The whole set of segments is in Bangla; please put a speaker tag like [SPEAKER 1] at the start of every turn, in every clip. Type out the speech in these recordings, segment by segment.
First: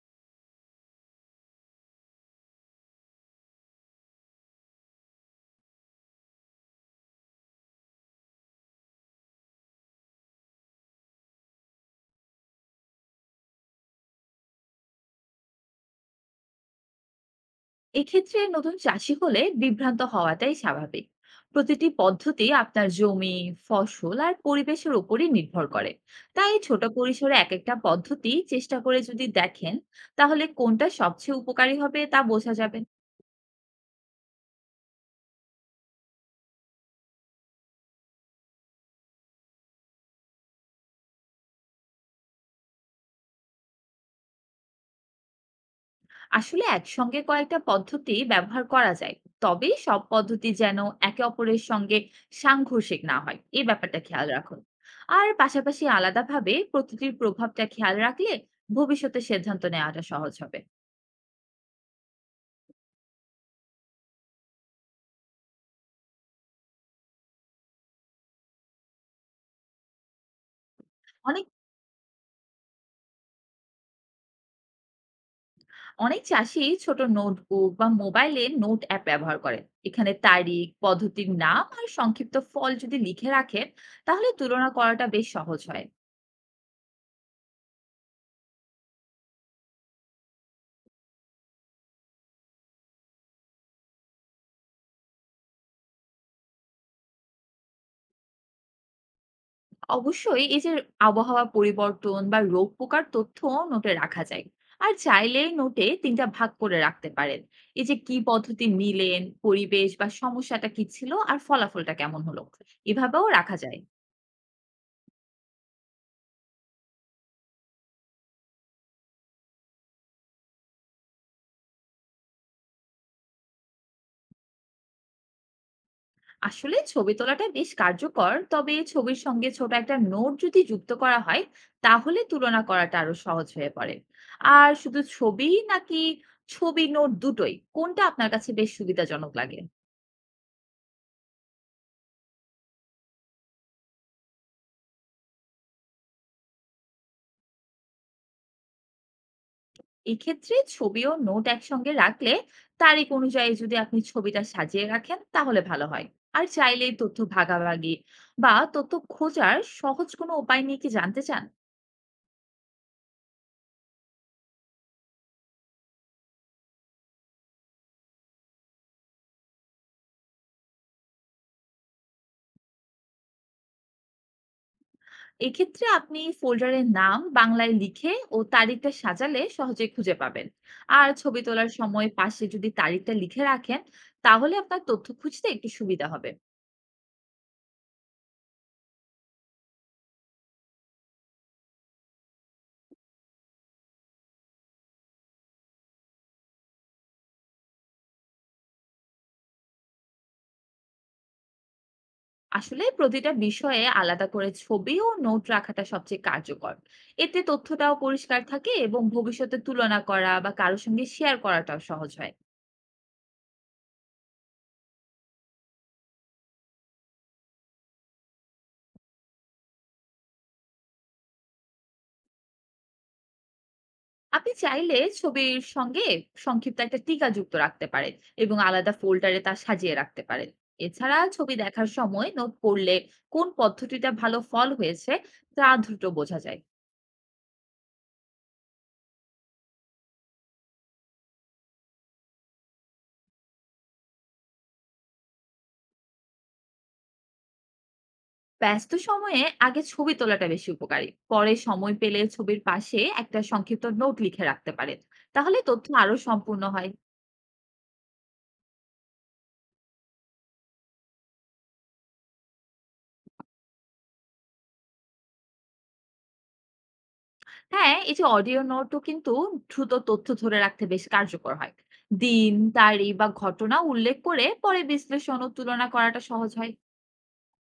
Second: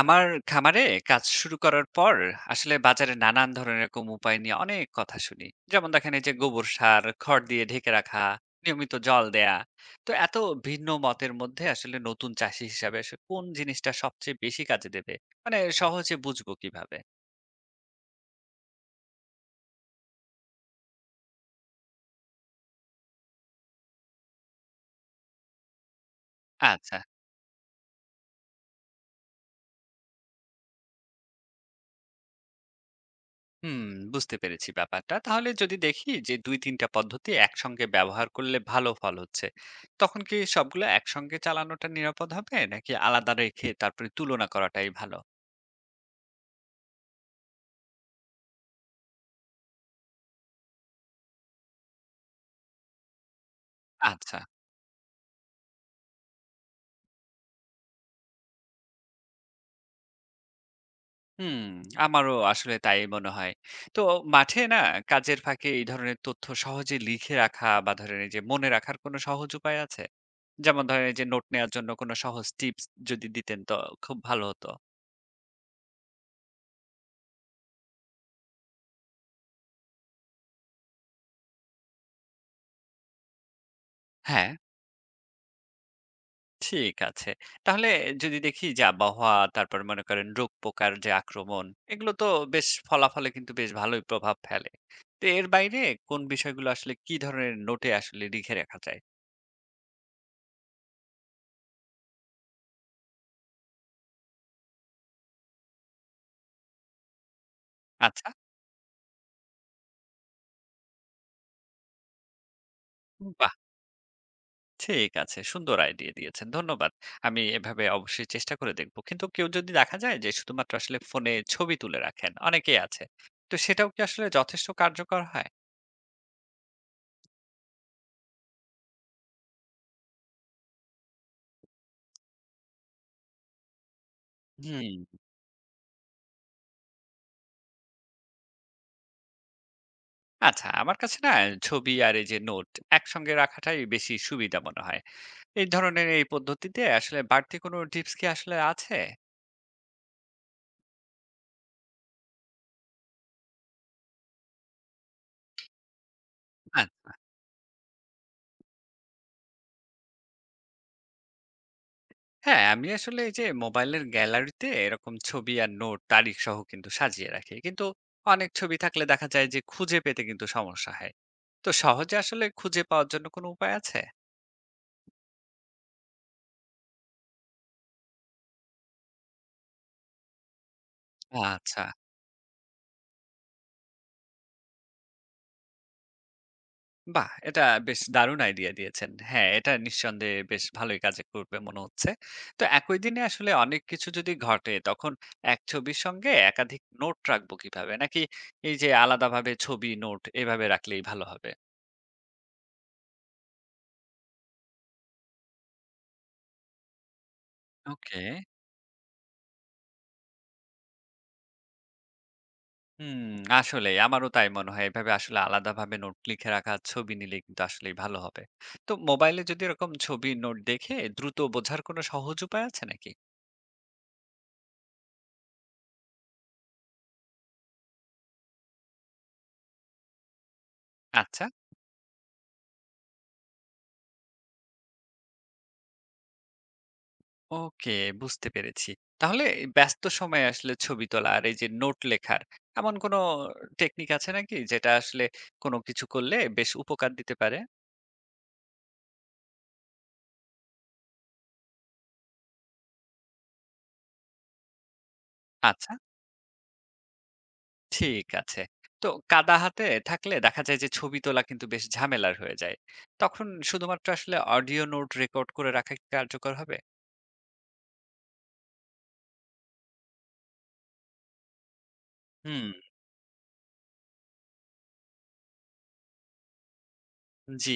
[SPEAKER 1] আমার খামারে কাজ শুরু করার পর আসলে বাজারে নানান ধরনের এরকম উপায় নিয়ে অনেক কথা শুনি। যেমন দেখেন, এই যে গোবর সার খড় দিয়ে ঢেকে রাখা, নিয়মিত জল দেয়া। তো এত ভিন্ন মতের মধ্যে আসলে নতুন চাষি হিসাবে আসলে কোন জিনিসটা সবচেয়ে বেশি কাজে দেবে, মানে সহজে বুঝবো কিভাবে?
[SPEAKER 2] এক্ষেত্রে নতুন চাষি হলে বিভ্রান্ত হওয়াটাই স্বাভাবিক। প্রতিটি পদ্ধতি আপনার জমি, ফসল আর পরিবেশের উপরই নির্ভর করে। তাই ছোট
[SPEAKER 1] আচ্ছা।
[SPEAKER 2] পরিসরে এক একটা পদ্ধতি চেষ্টা করে যদি দেখেন, তাহলে কোনটা সবচেয়ে উপকারী হবে তা বোঝা যাবে।
[SPEAKER 1] হুম, বুঝতে পেরেছি ব্যাপারটা। তাহলে যদি দেখি যে দুই তিনটা পদ্ধতি একসঙ্গে ব্যবহার করলে ভালো ফল হচ্ছে, তখন কি সবগুলো একসঙ্গে চালানোটা নিরাপদ হবে, নাকি আলাদা রেখে তারপরে তুলনা করাটাই ভালো?
[SPEAKER 2] আসলে একসঙ্গে কয়েকটা পদ্ধতি ব্যবহার করা যায়, তবে সব পদ্ধতি যেন একে অপরের সঙ্গে সাংঘর্ষিক না হয় এই ব্যাপারটা খেয়াল
[SPEAKER 1] আচ্ছা।
[SPEAKER 2] রাখুন। আর পাশাপাশি আলাদাভাবে প্রতিটির প্রভাবটা খেয়াল রাখলে ভবিষ্যতে সিদ্ধান্ত নেওয়াটা সহজ হবে।
[SPEAKER 1] হুম, আমারও আসলে তাই মনে হয়। তো মাঠে না কাজের ফাঁকে এই ধরনের তথ্য সহজে লিখে রাখা বা ধরেন এই যে মনে রাখার কোনো সহজ উপায় আছে? যেমন ধরেন এই যে নোট
[SPEAKER 2] অনেক,
[SPEAKER 1] নেয়ার জন্য কোনো সহজ টিপস যদি দিতেন তো খুব ভালো হতো।
[SPEAKER 2] অনেক চাষী ছোট নোটবুক বা মোবাইলে নোট অ্যাপ ব্যবহার করেন। এখানে তারিখ, পদ্ধতির নাম আর সংক্ষিপ্ত ফল যদি লিখে রাখেন, তাহলে
[SPEAKER 1] হ্যাঁ,
[SPEAKER 2] তুলনা করাটা বেশ সহজ হয়।
[SPEAKER 1] ঠিক আছে। তাহলে যদি দেখি যে আবহাওয়া, তারপর মনে করেন রোগ পোকার যে আক্রমণ, এগুলো তো বেশ ফলাফলে কিন্তু বেশ ভালোই প্রভাব ফেলে। তো এর বাইরে কোন বিষয়গুলো আসলে কি ধরনের নোটে আসলে লিখে রাখা যায়?
[SPEAKER 2] অবশ্যই এই যে আবহাওয়া পরিবর্তন বা রোগ পোকার তথ্য নোটে রাখা যায়। আর চাইলে নোটে ৩ টা ভাগ করে রাখতে পারেন। এই যে কি
[SPEAKER 1] আচ্ছা,
[SPEAKER 2] পদ্ধতি নিলেন, পরিবেশ বা সমস্যাটা কি ছিল আর ফলাফলটা কেমন হলো? এভাবেও
[SPEAKER 1] বাহ!
[SPEAKER 2] রাখা যায়।
[SPEAKER 1] ঠিক আছে। সুন্দর আইডিয়া দিয়েছেন। ধন্যবাদ। আমি এভাবে অবশ্যই চেষ্টা করে দেখব। কিন্তু কেউ যদি দেখা যায় যে শুধুমাত্র আসলে ফোনে ছবি তুলে রাখেন, অনেকেই আছে। তো সেটাও কি আসলে যথেষ্ট কার্যকর হয়?
[SPEAKER 2] আসলে ছবি তোলাটা বেশ কার্যকর, তবে ছবির সঙ্গে ছোট একটা নোট যদি যুক্ত করা হয় তাহলে তুলনা করাটা আরো সহজ হয়ে পড়ে। আর শুধু
[SPEAKER 1] হুম।
[SPEAKER 2] ছবি নাকি ছবি নোট দুটোই কোনটা আপনার কাছে বেশ সুবিধাজনক লাগে?
[SPEAKER 1] আচ্ছা, আমার কাছে না ছবি আর এই যে নোট একসঙ্গে রাখাটাই বেশি সুবিধা মনে হয়। এই ধরনের এই পদ্ধতিতে আসলে বাড়তি কোনো টিপস কি আসলে আছে?
[SPEAKER 2] এক্ষেত্রে ছবি ও নোট একসঙ্গে রাখলে তারিখ অনুযায়ী যদি আপনি ছবিটা সাজিয়ে রাখেন তাহলে ভালো হয়। আর চাইলে তথ্য ভাগাভাগি বা তথ্য খোঁজার সহজ কোনো উপায় নিয়ে কি জানতে চান?
[SPEAKER 1] হ্যাঁ, আমি আসলে এই যে মোবাইলের গ্যালারিতে এরকম ছবি আর নোট তারিখ সহ কিন্তু সাজিয়ে রাখি। কিন্তু অনেক ছবি থাকলে দেখা যায় যে খুঁজে পেতে কিন্তু সমস্যা হয়। তো সহজে আসলে খুঁজে পাওয়ার জন্য কোনো উপায় আছে?
[SPEAKER 2] এক্ষেত্রে আপনি ফোল্ডারের নাম বাংলায় লিখে ও তারিখটা সাজালে সহজে খুঁজে পাবেন। আর ছবি তোলার
[SPEAKER 1] আচ্ছা,
[SPEAKER 2] সময় পাশে যদি তারিখটা লিখে রাখেন তাহলে আপনার তথ্য খুঁজতে একটু সুবিধা হবে।
[SPEAKER 1] বাহ! এটা বেশ দারুণ আইডিয়া দিয়েছেন। হ্যাঁ, এটা নিঃসন্দেহে বেশ ভালোই কাজে করবে মনে হচ্ছে। তো একই দিনে আসলে অনেক কিছু যদি ঘটে, তখন এক ছবির সঙ্গে একাধিক নোট রাখবো কিভাবে? নাকি এই যে আলাদাভাবে ছবি নোট এভাবে রাখলেই ভালো হবে?
[SPEAKER 2] আসলে প্রতিটা বিষয়ে আলাদা করে ছবি ও নোট রাখাটা সবচেয়ে কার্যকর। এতে তথ্যটাও
[SPEAKER 1] ওকে।
[SPEAKER 2] পরিষ্কার থাকে এবং ভবিষ্যতে তুলনা করা বা কারোর সঙ্গে শেয়ার করাটাও সহজ হয়।
[SPEAKER 1] হুম, আসলেই আমারও তাই মনে হয়। এভাবে আসলে আলাদাভাবে নোট লিখে রাখা ছবি নিলে কিন্তু আসলেই ভালো হবে। তো মোবাইলে যদি এরকম ছবির নোট দেখে দ্রুত বোঝার কোনো সহজ উপায় আছে নাকি?
[SPEAKER 2] আপনি চাইলে ছবির সঙ্গে সংক্ষিপ্ত একটা টিকা যুক্ত রাখতে পারেন এবং আলাদা ফোল্ডারে তা সাজিয়ে রাখতে পারেন। এছাড়া
[SPEAKER 1] আচ্ছা,
[SPEAKER 2] ছবি দেখার সময় নোট করলে কোন পদ্ধতিটা ভালো ফল হয়েছে তা দ্রুত বোঝা যায়।
[SPEAKER 1] ওকে, বুঝতে পেরেছি। তাহলে এই ব্যস্ত সময়ে আসলে ছবি তোলা আর এই যে নোট লেখার এমন কোনো টেকনিক আছে নাকি, যেটা আসলে কোনো কিছু করলে বেশ উপকার দিতে পারে?
[SPEAKER 2] ব্যস্ত সময়ে আগে ছবি তোলাটা বেশি উপকারী, পরে সময় পেলে ছবির পাশে একটা সংক্ষিপ্ত নোট লিখে রাখতে পারেন, তাহলে তথ্য
[SPEAKER 1] আচ্ছা।
[SPEAKER 2] আরো সম্পূর্ণ হয়।
[SPEAKER 1] ঠিক আছে। তো কাদা হাতে থাকলে দেখা যায় যে ছবি তোলা কিন্তু বেশ ঝামেলার হয়ে যায়। তখন শুধুমাত্র আসলে অডিও নোট রেকর্ড করে রাখা কি কার্যকর হবে?
[SPEAKER 2] হ্যাঁ, এই যে অডিও নোটও কিন্তু দ্রুত তথ্য ধরে রাখতে বেশ কার্যকর হয়। দিন,
[SPEAKER 1] হুম,
[SPEAKER 2] তারিখ বা ঘটনা উল্লেখ করে পরে বিশ্লেষণ ও তুলনা করাটা সহজ হয়।
[SPEAKER 1] জি।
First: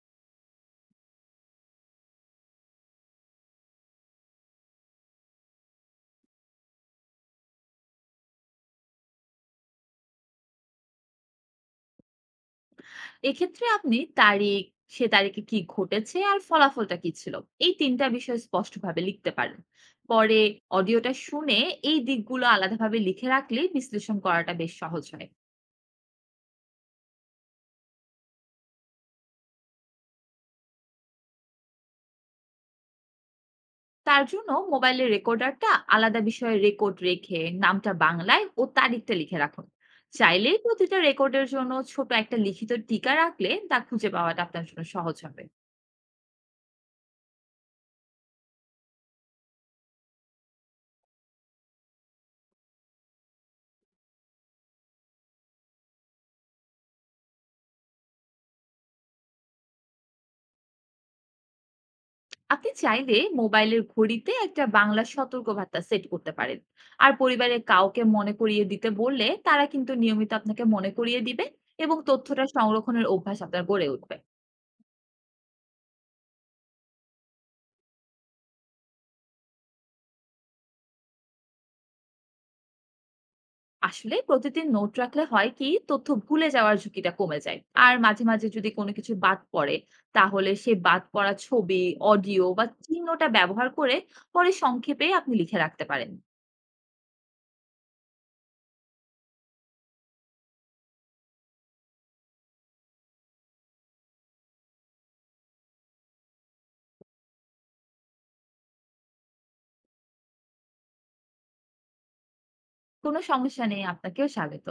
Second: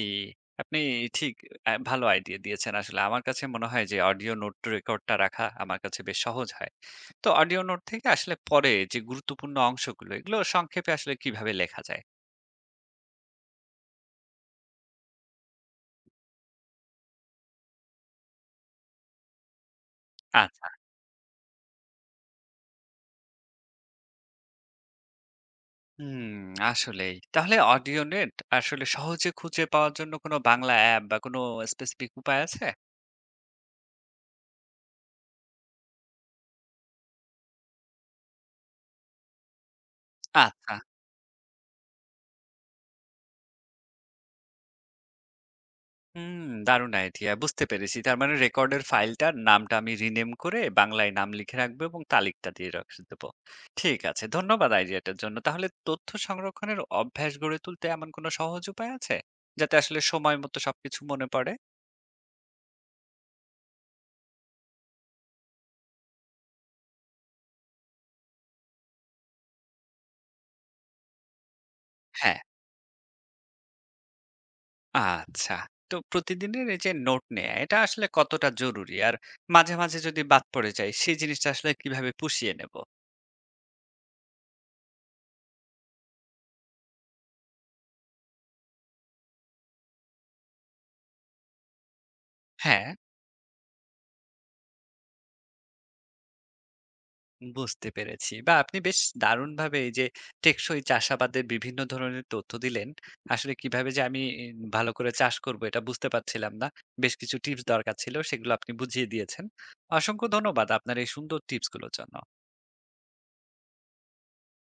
[SPEAKER 1] আপনি ঠিক ভালো আইডিয়া দিয়েছেন আসলে। আমার কাছে মনে হয় যে অডিও নোট রেকর্ডটা রাখা আমার কাছে বেশ সহজ হয়। তো অডিও নোট থেকে আসলে পরে যে গুরুত্বপূর্ণ অংশগুলো, এগুলো সংক্ষেপে আসলে কিভাবে লেখা যায়?
[SPEAKER 2] এক্ষেত্রে আপনি তারিখ, সে তারিখে কি ঘটেছে আর ফলাফলটা কি ছিল, এই ৩ টা বিষয় স্পষ্টভাবে লিখতে পারেন। পরে
[SPEAKER 1] আচ্ছা।
[SPEAKER 2] অডিওটা শুনে এই দিকগুলো আলাদাভাবে লিখে রাখলে বিশ্লেষণ করাটা বেশ সহজ হয়।
[SPEAKER 1] হুম, আসলেই। তাহলে অডিও নেট আসলে সহজে খুঁজে পাওয়ার জন্য কোনো বাংলা অ্যাপ বা কোনো স্পেসিফিক উপায় আছে?
[SPEAKER 2] তার জন্য মোবাইলের রেকর্ডারটা আলাদা বিষয়ে রেকর্ড রেখে নামটা বাংলায় ও তারিখটা লিখে রাখুন। চাইলে
[SPEAKER 1] আচ্ছা।
[SPEAKER 2] প্রতিটা রেকর্ডের জন্য ছোট একটা লিখিত টিকা রাখলে তা খুঁজে পাওয়াটা আপনার জন্য সহজ হবে।
[SPEAKER 1] হুম, দারুণ আইডিয়া। বুঝতে পেরেছি। তার মানে রেকর্ডের ফাইলটার নামটা আমি রিনেম করে বাংলায় নাম লিখে রাখবো, এবং তালিকটা দিয়ে রেখে দেবো। ঠিক আছে। ধন্যবাদ আইডিয়াটার জন্য। তাহলে তথ্য সংরক্ষণের অভ্যাস গড়ে তুলতে এমন কোনো সহজ উপায় আছে, যাতে আসলে সময় মতো সবকিছু মনে পড়ে?
[SPEAKER 2] আপনি চাইলে মোবাইলের ঘড়িতে একটা বাংলা সতর্কবার্তা সেট করতে পারেন। আর পরিবারের কাউকে মনে করিয়ে দিতে বললে তারা কিন্তু নিয়মিত আপনাকে মনে করিয়ে দিবে এবং
[SPEAKER 1] হ্যাঁ,
[SPEAKER 2] তথ্যটা সংরক্ষণের অভ্যাস আপনার গড়ে উঠবে।
[SPEAKER 1] আচ্ছা। তো প্রতিদিনের এই যে নোট নেয়া, এটা আসলে কতটা জরুরি? আর মাঝে, মাঝে যদি বাদ পড়ে যায়, সেই জিনিসটা আসলে কিভাবে পুষিয়ে নেব?
[SPEAKER 2] আসলে প্রতিদিন নোট রাখলে হয় কি তথ্য ভুলে যাওয়ার ঝুঁকিটা কমে যায়। আর মাঝে মাঝে যদি কোনো কিছু বাদ পড়ে তাহলে সে বাদ পড়া ছবি, অডিও বা
[SPEAKER 1] হ্যাঁ।
[SPEAKER 2] চিহ্নটা ব্যবহার করে পরে সংক্ষেপে আপনি লিখে রাখতে পারেন।
[SPEAKER 1] বুঝতে পেরেছি। বা আপনি বেশ দারুণভাবে এই যে টেকসই চাষাবাদের বিভিন্ন ধরনের তথ্য দিলেন। আসলে কিভাবে যে আমি ভালো করে চাষ করব এটা বুঝতে পারছিলাম না। বেশ কিছু টিপস দরকার ছিল, সেগুলো আপনি বুঝিয়ে দিয়েছেন। অসংখ্য ধন্যবাদ আপনার এই সুন্দর টিপসগুলোর জন্য।
[SPEAKER 2] কোনো সমস্যা নেই, আপনাকেও স্বাগত।